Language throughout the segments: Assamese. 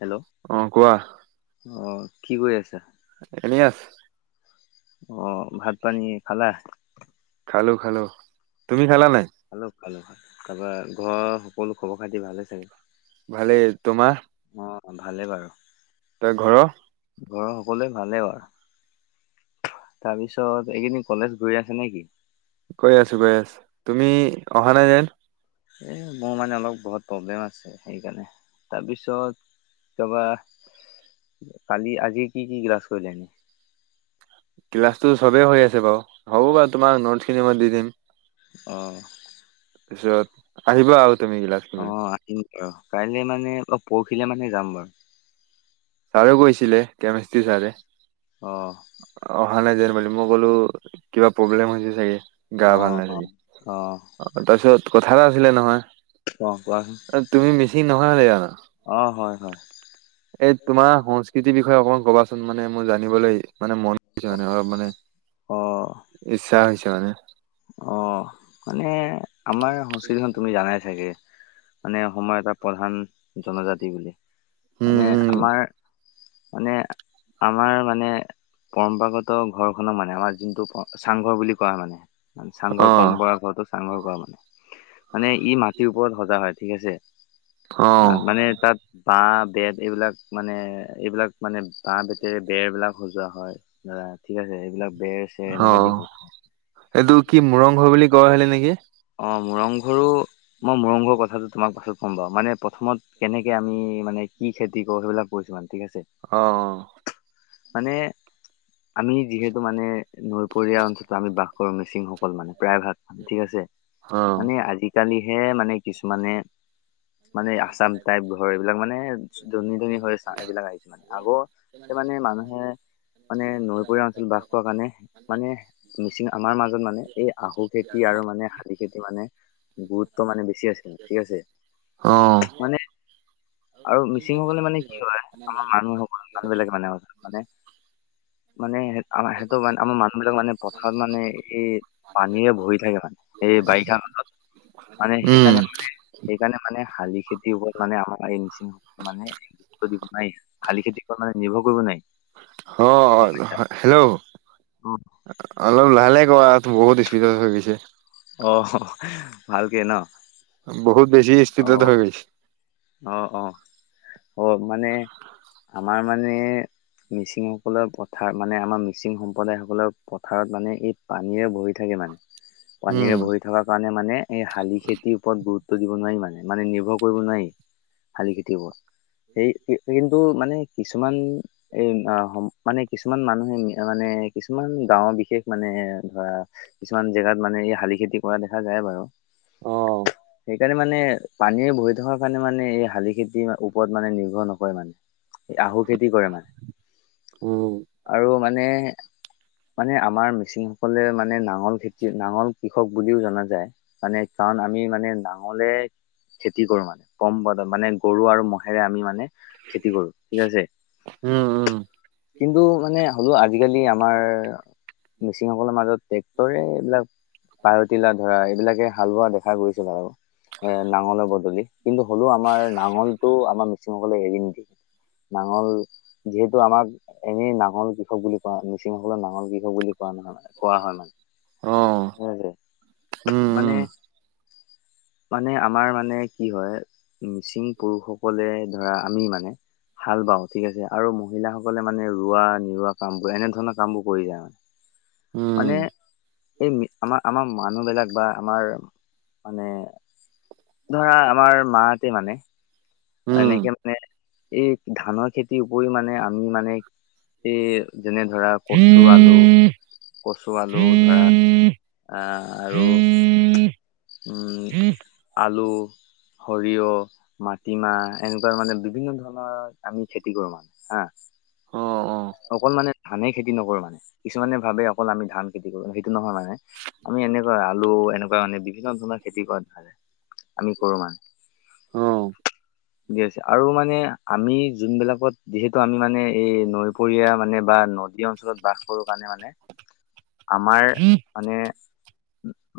হেল্ল' অ কোৱা অ কি কৰি আছা? এনেই আছ অ ভাত পানী খালা? খালোঁ, খালোঁ। খালো, খালো। তাপা ঘৰৰ সকলো খবৰ খাতি ভালে চাগে? ভালে, তোমাৰ? অ ভালেই বাৰু। তই ঘৰৰ ঘৰৰ সকলোৱে ভালেইও আৰু। তাৰ পিছত এইকেইদিন কলেজ গৈ আছে নেকি? গৈ আছো গৈ আছো তুমি অহা নাই যেন? এ মোৰ মানে অলপ ঘ'ত প্ৰব্লেম আছে সেইকাৰণে। তাৰপিছত তাবা কালি আজি কি কি ক্লাছ কৰিলে এনে? ক্লাছটো চবেই হৈ আছে বাৰু। হ'ব বাৰু তোমাক নোটছ খিনি মই দি দিম। অহ। তাৰপিছত আহিবা আৰু তুমি অ গিলাখলৈ। আহিম বাৰু কাইলৈ মানে পৰখিলে মানে যাম বাৰু। ছাৰে কৈছিলে কেমেষ্ট্ৰি ছাৰে। অহ। অনলাইন জে মেলি মইগলো। কিবা প্ৰব্লেম হৈছে চাগে গা অ ভাল নাই চাগে অ তাৰপিছত কথা এটা আছিলে নহয়। অ কোৱাচোন তুমি মিচিং নহয় হলে জানা অ হয় হয় এই। তোমাৰ সংস্কৃতিৰ বিষয়ে অকণমান ক'বা চোন মানে মোৰ জানিবলৈ-। মানে মন গৈছে মানে অলপ মানে ইচ্ছা হৈছে মানে? অঁ মানে আমাৰ সংস্কৃতিখন তুমি জানাই চাগে। মানে অসময় এটা প্ৰধান জনজাতি বুলি। মানে উম উম আমাৰ- মানে আমাৰ মানে- পৰম্পৰাগত ঘৰ খনৰ মানে আমাৰ যোনটো চাংঘৰ বুলি কয় মানে-। চাংঘৰ অ পৰম্পৰাগত চাংঘৰ পৰম্পৰাগত কৰা মানে। মানে ই মাটিৰ ওপৰত সজা হয় ঠিক অ আছে মানে তা'ত বাঁহ। বেত এইবিলাক মানে এইবিলাক মানে বাঁহ বেতেৰে বেৰবিলাক সজোৱা হয় ধৰা ঠিক আছে। এইবিলাক- বেৰ'ছে অ এনেকা দিয়া এইটো হয়। কি মুৰংঘৰ বুলি কৈ গৈহে নেকি? অঁ মুৰংঘৰো মই মুৰং ঘৰ কথাটো-। তোমাক পাছত ক'ম বাৰু। মানে প্ৰথমত কেনেকৈ আমি মানে কি খেতি কৰোঁ সেইবিলাক কৈছোঁ মানে। ঠিক আছে অ। মানে আমি যিহেতু মানে নৈপৰীয়া অঞ্চলত আমি বাস কৰো মিচিংসকল মানে। প্ৰায় ভাগ ঠিক আছে। অ মানে আজিকালি হে মানে কিছুমানে- মানে আসাম টাইপ ঘৰ এইবিলাক মানে ধনী ধনী হৈ এইবিলাক আহিছে মানে আগতে মানে। মানুহে-। মানে নৈপৰীয়া অঞ্চলত বাস হোৱা কাৰণে মানে মিচিং আমাৰ মাজত মানে এই আহু খেতি-। আৰু মানে-। খেতি মানে গুৰুত্ব মানে বেছি আছে ঠিক আছে। অ মানে- আৰু মিচিংসকলে মানে কি হয় আমাৰ মানুহসকল মানুহবিলাকে মানে মানে-। মানে আমাৰ সেইটো মানে আমাৰ মানুহ বিলাক মানে পথাৰত মানে এই পানীৰে ভৰি থাকে মানে। এই বাৰিষা কালত মানে উম সেইকাৰণে মানে সেইকাৰণে মানে-। শালি খেতিৰ ওপৰত মানে আমাৰ-। মিচিং মানে গুৰুত্ব দিব নোৱাৰি শালি খেতিৰ কৰা মানে নিৰ্ভৰ কৰিব নোৱাই। অ হেল্ল' অ অলপ লাহে লাহে-। কোৱা বহুত স্পিত'ত হৈ গৈছে। অ ভালকে ন'। বহুত বেছি স্পিত'ত হৈ গৈছে। অঁ অঁ অ' মানে আমাৰ মানে-। মিচিংসকলৰ পথাৰ মানে আমাৰ মিচিং সম্প্ৰদায় সকলৰ পথাৰত মানে এই পানীৰে ভৰি থাকে মানে। পানীৰে উম ভৰি থকাৰ কাৰণে মানে এই শালি খেতিৰ ওপৰত গুৰুত্ব-। দিব নোৱাৰি মানে, মানে নিৰ্ভৰ কৰিব নোৱাৰি শালি খেতিৰ ওপৰত। সেই কিন্তু মানে কিছুমান এ' মানে কিছুমান মানুহে মানে-। এ' কিছুমান গাঁওৰ বিশেষ মানে ধৰা কিছুমান জেগাত মানে এই শালি খেতি কৰা দেখা যায় বাৰু। অঁহ। সেইকাৰণে মানে পানী ভৰি থকাৰ কাৰণে মানে এই শালি খেতি ওপৰত মানে নিৰ্ভৰ নকৰে মানে। আহু খেতি কৰে মানে। উম আৰু মানে- মানে আমাৰ মিচিংসকলে মানে নাঙল খেতি নাঙল কৃষক বুলিও জনা যায়। মানে কাৰণ আমি মানে নাঙলে খেতি কৰো মানে। কম পোৱা মানে গৰু আৰু মহ'ৰে আমি মানে খেতি কৰো ঠিক আছে। উম উম কিন্তু মানে হ'লেও আজিকালি আমাৰ- মিচিংসকলৰ মাজত ট্ৰেক্টৰে এইবিলাক- পাৰতিলা ধৰা এইবিলাকে হাল বোৱা দেখা গৈছিল আৰু এ' নাঙলৰ বদলি। কিন্তু হ'লেও আমাৰ নাঙলটো আমাৰ মিচিংসকলে এৰি নিদিয়ে। নাঙল- যিহেতু আমাক এনেই নাঙল কৃষক বুলি কোৱা মিচিংসলে নাঙল কৃষক বুলি কোৱা নহয়। কোৱা হয় অ মানে। উম মানে- মানে আমাৰ মানে কি হয়- মিচিং পুৰুষসকলে ধৰা আমি মানে। হাল বাও ঠিক আছে আৰু মহিলাসকলে মানে ৰোৱা নিৰুৱা কাম বোৰ এনে ধৰণৰ কাম বোৰ কৰি যায় মানে উম মানে এই আমাৰ আমাৰ মানুহ বিলাক বা আমাৰ মানে ধৰা আমাৰ মা হঁতে মানে উম এনেকে মানে এই ধানৰ খেতিৰ উপৰি মানে আমি মানে এই যেনে ধৰা কচু, আলু, কচু আলু ধৰা আৰু উম আলু সৰিয়হ মাটিমাহ এনেকুৱা মানে বিভিন্ন ধৰণৰ আমি খেতি কৰো মানে হা [inaudible] অ অ অকল মানে ধানে খেতি নকৰো মানে কিছুমানে ভাবে এই অকল আমি ধান খেতি কৰো সেইটো নহয় মানে আমি এনেকুৱা আলু এনেকুৱা মানে বিভিন্ন ধৰণৰ খেতি কৰা ভালে আমি কৰো মানে আহ ঠিকে আছে আৰু মানে আমি যোন বিলাকত যিহেতু আমি মানে এই নৈ পৰীয়া মানে বা নদী অঞ্চলত বাস কৰো কাৰণে মানে আমাৰ মানে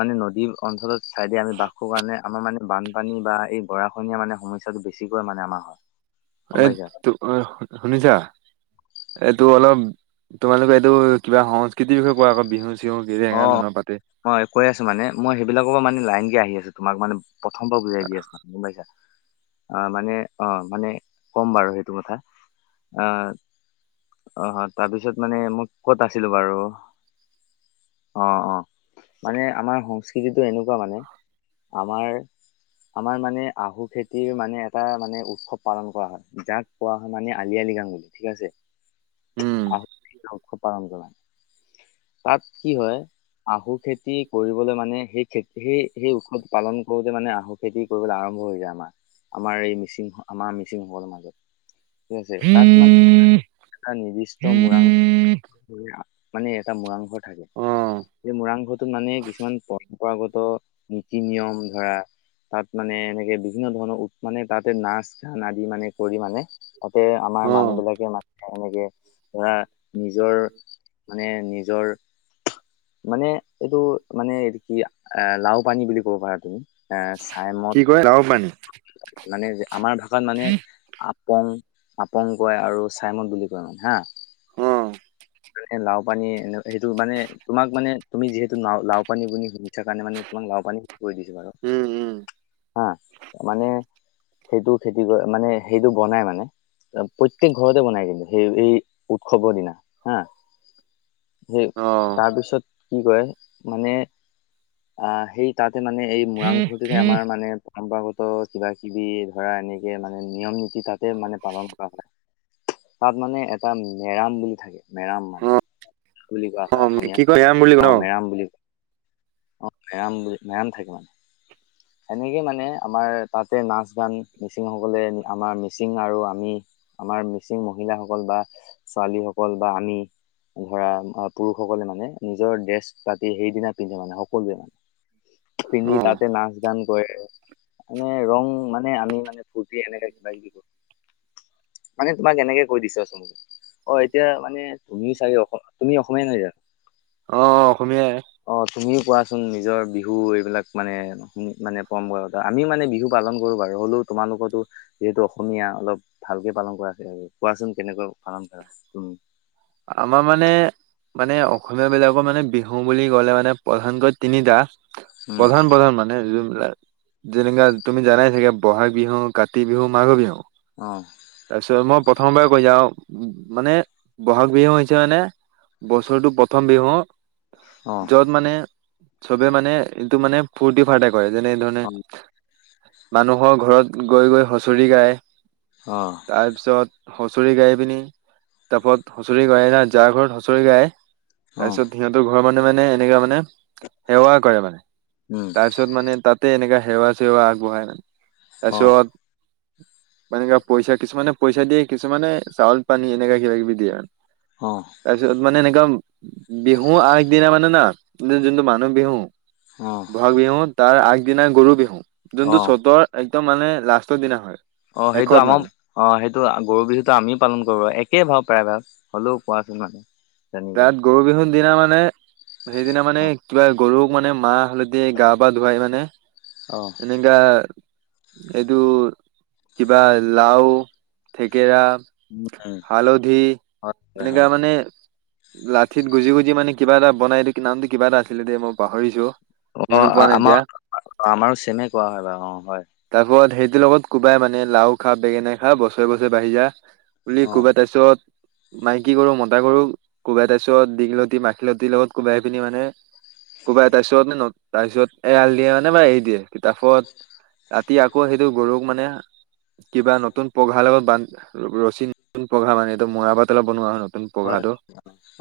মানে নদী অঞ্চলত চাইদে আমি বাস কৰো কাৰণে আমাৰ মানে বানপানী বা এই গৰাখহনীয়া মানে সমস্যাটো বেছিকৈ মানে আমাৰ হয় গম এ পাইছা ত শুনিছা এইটো অলপ তোমালোকে এইটো কিবা সংস্কৃতিৰ বিষয়ে কোৱা আকৌ বিহু চিহু কি অ এনেকা ধৰণৰ পাতে। মই কৈ আছো মানে মই সেইবিলাকৰ পৰা মানে লাইনক আহি আছো তোমাক মানে প্ৰথম পৰা বুজাই দিয়া আছা গম পাইছা মানে অ মানে ক'ম বাৰু সেইটো কথা অ তাৰ পিছত মানে মই কত আছিলো বাৰু অ অ মানে আমাৰ সংস্কৃতিতো এনেকুৱা মানে আমাৰ আমাৰ মানে আহু খেতিৰ মানে এটা মানে উৎসৱ পালন কৰা হয় যাক কোৱা হয় মানে আলি আই লৃগাং বুলি ঠিক আছে উম। আহ উৎসৱ পালন কৰা তাত কি হয় আহু খেতি কৰিবলৈ মানে সেই খেতী সেই সেই উৎসৱটো পালন কৰোতে মানে আহু খেতি কৰিবলৈ আৰম্ভ আৰম্ভ যায় আমাৰ আমাৰ এই মিচিং আমাৰ মিচিংসকলৰ মাজত ঠিক আছে তাত মানে মৰাং মানে এটা মৰাংঘৰ থাকে অ', এই মৰাংঘৰটোত মানে কিছুমান পৰম্পৰাগত নীতি নিয়ম ধৰা তাত মানে এনেকে বিভিন্ন ধৰণৰ মানে তাতে নাচ ধান আদি মানে কৰি মানে তাতে আমাৰ মানুহ অ', বিলাকে মান এনেকে ধৰা নিজৰ মানে নিজৰ মানে এইটো মানে এইটো কি এ লাও পানী বুলি ক'ব পাৰা তুমি এ চাই মদ লাওপানী মানে আমাৰ ভাষাত মানে আপং আপং কয় আৰু চাইমদ বুলি কয় মানে হা হুম লাও পানী এ সেইটো মানে তোমাক মানে তুমি যিহেতু লাওপানী শুনিছা কাৰণে মানে তোমাক লাও পানী কৰি দিছো বাৰু উম, উম। হা মানে সেইটো খেতি কৰে মানে সেইটো বনাই মানে প্ৰত্যেক ঘৰতে বনায় কিন্তু সেই এই উৎসৱৰ দিনা হা সেই অ', তাৰপিছত কি কয় মানে আহ সেই তাতে মানে এই মৰাংঘৰটোতে আমাৰ মানে পৰম্পৰাগত কিবা কিবি ধৰা এনেকে মানে নিয়ম নীতি তাতে মানে পালন কৰা হয় তাত মানে এটা মেৰাম বুলি থাকে মেৰাম মানে বুলি কোৱা হয় অ', অসমীয়া কি কয় এয়াম বুলি কয় অ ন? মেৰাম বুলি অ মেৰাম বুলি মেৰাম থাকে মানে সেনেকে মানে আমাৰ তাতে নাচ গান মিচিং সকলে আমাৰ মিচিং আৰু আমি আমাৰ মিচিং মহিলাসকল বা ছোৱালীসকল বা আমি ধৰা পুৰুষসকলে মানে নিজৰ ড্ৰেছ পাতি সেইদিনা পিন্ধে মানে সকলোৱে মানে। পিন্ধি অ'। তাতে নাচ- দৰ্শন এনে ৰং মানে আমি মানে ফুৰ্তি এনেকে কিবা কিবি কৰো। মানে তোমাক এনেকে কৈ দিছে চ অ এতিয়া মানে তুমি চাগি তুমি অসমে নাই জা অ', অসমীয়াই অ তুমিও কোৱাচোন নিজৰ বিহু এইবিলাক মানে ন মানে কম বয়সত আমিও মানে বিহু পালন কৰোঁ বাৰু হ'লেও তোমালোকৰো যিহেতু অসমীয়া অলপ ভাল ভালকে পালন কৰা আৰু কোৱাচোন কেনেকৈ পালন কৰাম? আমাৰ মানে মানে অসমীয় বিলাকৰ মানে বিহু বুলি ক'লে মানে প্ৰধানকৈ তিনিটা উম প্ৰধান প্ৰধান মানে যেনেকোৱা তুমি জানাই চাগে বহাগ বিহু, কাতি বিহু, মাঘৰ বিহু। অ তাৰপিছত মই প্ৰথমবাৰ কৈ যাওঁ মানে বহাগ বিহু হৈছে মানে বছৰটো প্ৰথম বিহু অ যত মানে চবে মানে এইটো মানে ফূৰ্তি ফাৰ্ত কৰে যেনে ধৰণে অ মানুহৰ ঘৰত গৈ গৈ হুচৰি গায় অ তাৰ পিছত হচৰি গাই পিনি তাৰপত হচৰি গাই না যাৰ ঘৰত হুচৰি গায় তাৰ অ পিছত সিহঁতৰ ঘৰৰ মানুহ মানে এনেকুৱে মানে সেৱা কৰে মানে উম তাৰপিছত মানে তাতে এনেকা সেৱা চেৱা আগবঢ়ায় মানে অ তাৰপিছত মানে পইচা কিছুমানে পইচা দিয়ে কিছুমানে চাউল পানী এনেকা কিবা কিবি দিয়ে আৰু। অ। তাৰপিছত মানে এনেকুৱা বিহু আগদিনা মানে না যোনটো মানুহ বিহু অ বহাগ বিহু তাৰ আগ দিনা গৰু বিহু, অ যোনটো চ'তৰ একদম মানে লাষ্টৰ দিনা হয়। অ সেইটো শেষত আমাৰ মানে অ সেইটো গৰু বিহুটো আমিও পালন কৰো একেই ভাৱ প্ৰায় ভাগ। হ'লেও পোৱাছে মানে জানিবলৈ তাত গৰু বিহুৰ দিনা মানে সেইদিনা মানে অ কিবা গৰুক মানে মাহ, হালধি গা পা ধুৱাই মানে অ এনেকা এইটো কিবা লাও, থেকেৰা উম হালধি হয় হয় এনেকা হয়। মানে লাঠিত গুজি গুজি মানে কিবা এটা বনাই দি কি নামটো কিবা এটা আছিলে দেই মই পাহৰিছো অ মনত পোৱা নাই এতিয়া আমাৰ আ আমাৰো চেমে কোৱা হয় বাৰু অ হয়। খতিৰ লগত কোবাই মানে লাও খা, বেঙেনা খা বছৰে বছৰে বাঢ়ি যা বুলি অ কোবাই তাৰ পিছত মাইকী কৰো মতা কৰো কোবাই তাৰ পিছত দীঘলতি মাখিলতিৰ লগত কোবাই পিনি মানে ক'বাই তাৰপিছত নে ন তাৰপিছত এৰাল দিয়ে মানে বা এৰি দিয়ে কিতাপত ৰাতি আকৌ সেইটো গৰুক মানে কিবা নতুন পঘাৰ লগত বান ৰছী নতুন পঘা মান এইটো মৰা পাত অলপ বনোৱা হ ন নতুন হয় পঘাটো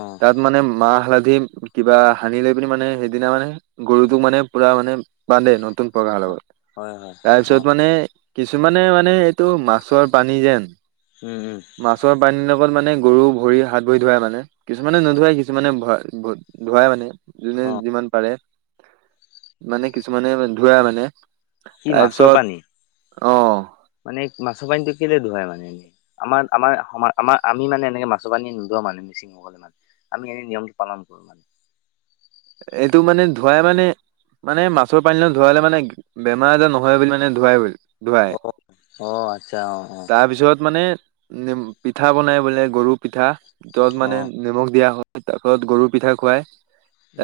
অ তাত মানে ম মাহ হালধি কিবা সানি লৈ পিনি মানে সেইদিনা মানে গৰুটো মানে পুৰা মানে বান্ধে নতুন প্ৰকাৰাৰ লগত হয় হয় হয় অ তাৰপিছত মানে কিছুমানে মানে এইটো মাছৰ পানী যেন উম উম মাছৰ পানীৰ লগ লগত মানে গৰু ভৰি হাত ভৰি ধোৱাই মানে কিছুমানে নোধুৱাই কিছুমানে ভ ধুৱাই মানে যোনে অ যিমান পাৰে। মানে কিছুমানে ধুৱাই মানে কি মাছৰ পানী? অঁ মানে মাছৰ পানীটো কেলে ধুৱাই মানে। আমাৰ আমাৰ আম আমি মানে এনেকে মাছ পানী নোলোৱা মানে মিচিংসকলে মান আমি এনে নিয়মটো পালো [unintelligible] এইটো মানে ধুৱাই মানে মানে মাছৰ পানী ধুৱালে মানে বেম আজাৰ নহয় বুলি মানে ধুৱাই ধুৱাই অ অ আচ্ছা অ অ তাৰ পিছত মানে পিঠা বনাই বোলে গৰু পিঠা যত অ মানে নিমখ দিয়া হয় তাৰ পিছত গৰু পিঠা খুৱাই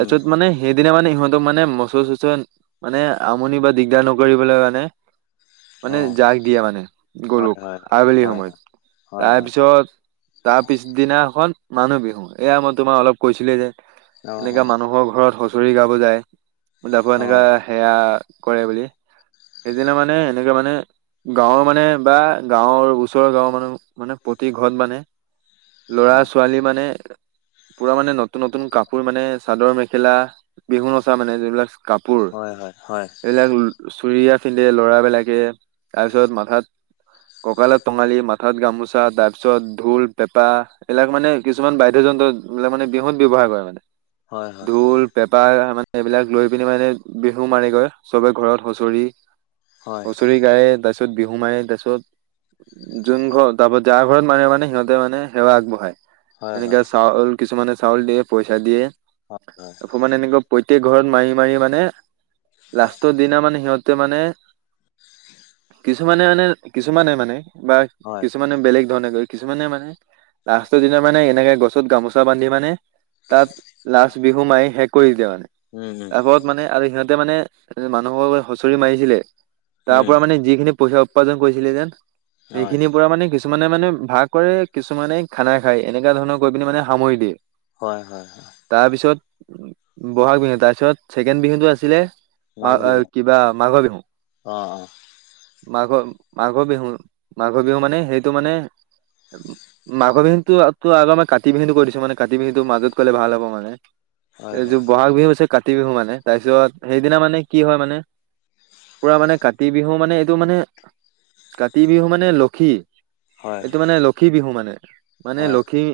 উম মানে সেইদিনা মানে সিহঁতক মানে মচুৰ চচুৰ মানে আমনি বা দিগদাৰ নকৰিবলে মানে মানে অ জাক দিয়ে মানে হয় গৰুক হয় আবেলি হয় হয় সময়ত হয় হয় তাৰপিছত তাৰ পিছদিনাখন মানুহ বিহু এয়া মই তোমাক অলপ কৈছিলে যে অ এনেকা মানুহৰ ঘৰত হুচৰি গাব যায় তাৰ পৰা অ এনেকা সেৱা কৰে বুলি সেইদিনা মানে এনেকে মানে গাঁৱৰ মানে বা গাঁৱৰ ওচৰৰ গাঁৱৰ মানুহ মানে প্ৰতি ঘৰত মানে অ অ লৰা- ছোৱালী মানে পুৰা মানে নতুন নতুন কাপোৰ মানে চাদৰ মেখেলা বিহু নচা মানে যোন বিলাক কাপোৰ হয় হয় হয় এইবিলাক চুৰিয়া পিন্ধে ল'ৰাবিলাকে তাৰ পিছত মাথাত ককালত টঙালি মাৰে। হঠাত গামোচা তাৰ পিছত ঢোল পেঁপা এইবিলাক মানে কিছুমান বাদ্যযন্ত্ৰ মানে বিহুত ব্যৱহাৰ কৰে মানে হয় হয় ঢোল, পেঁপা মানে- এইবিলাক লৈ পিনি মানে বিহু মাৰি গৈ সবে ঘৰত হুঁচৰি হয় হুচৰি গায় তাৰ পিছত বিহু মাৰে তাৰ পিছত যোন ঘৰ তাৰ পৰা যায় ঘৰত মানে মানে সিহঁতে মানে সেৱা হয় আগবঢ়ায় হয় এনেকে চাউল কিছুমানে চাউল দিয়ে পইচা দিয়ে হয় হয় আকৌ মানে এনেকুৱা প্ৰত্যক‌ঘৰত মাৰি মাৰি মানে লাষ্টৰ দিনা মানে সিহঁত মানে কিছুমানে মানে কিছুমানে মানে বা হয় কিছুমানে বেলেগ ধৰণে গৈ কিছুমানে মানে লাষ্টৰ দিনা মানে এনেকে গছত গামোচা বান্ধি মানে তাত লাষ্ট বিহু মাৰি শেষ কৰি দিয়ে মানে উম উম তাৰ পৰা মানে আৰু সিহঁত। তাতে মানে মানুহৰ হুঁচৰি মাৰিছিলে তাৰ উম পৰা মানে যিখিনি পইচা উপাৰ্জন কৰিছিলে যেন সেই হয় খিনিৰ পৰা মানে কিছুমান মানে মানে ভাগ কৰে কিছুমানে খানা খাই এনেকুৱা ধৰণৰ কৈ পিনে মানে সামৰি দিয়ে হয় হয় হয় তাৰপিছত বহাগ বিহু তাৰপিছত ছেকেণ্ড বিহুটো আছিলে মা মাঘ বিহু কিবা মাঘৰ বিহু অ অ মাঘৰ মাঘৰ বিহু মাঘৰ বিহু মানে সেইটো মানে মাঘ বিহুটো তো আগত আগত কাতি বিহুটো কৈ দিছো মানে কাতি বিহুটো মাজত ক'লে ভাল হ'ব - ম হয় হয় এইযোৰ বহাগ বিহু হৈছে কাতি বিহু মানে তাৰ পিছত সেইদিনা মানে কি হয় মানে পুৰা মানে কাতি বিহু মানে এইটো মানে কাতি বিহু মানে লখী, হয় এইটো মানে লখী বিহু মানে মানে হয় লখী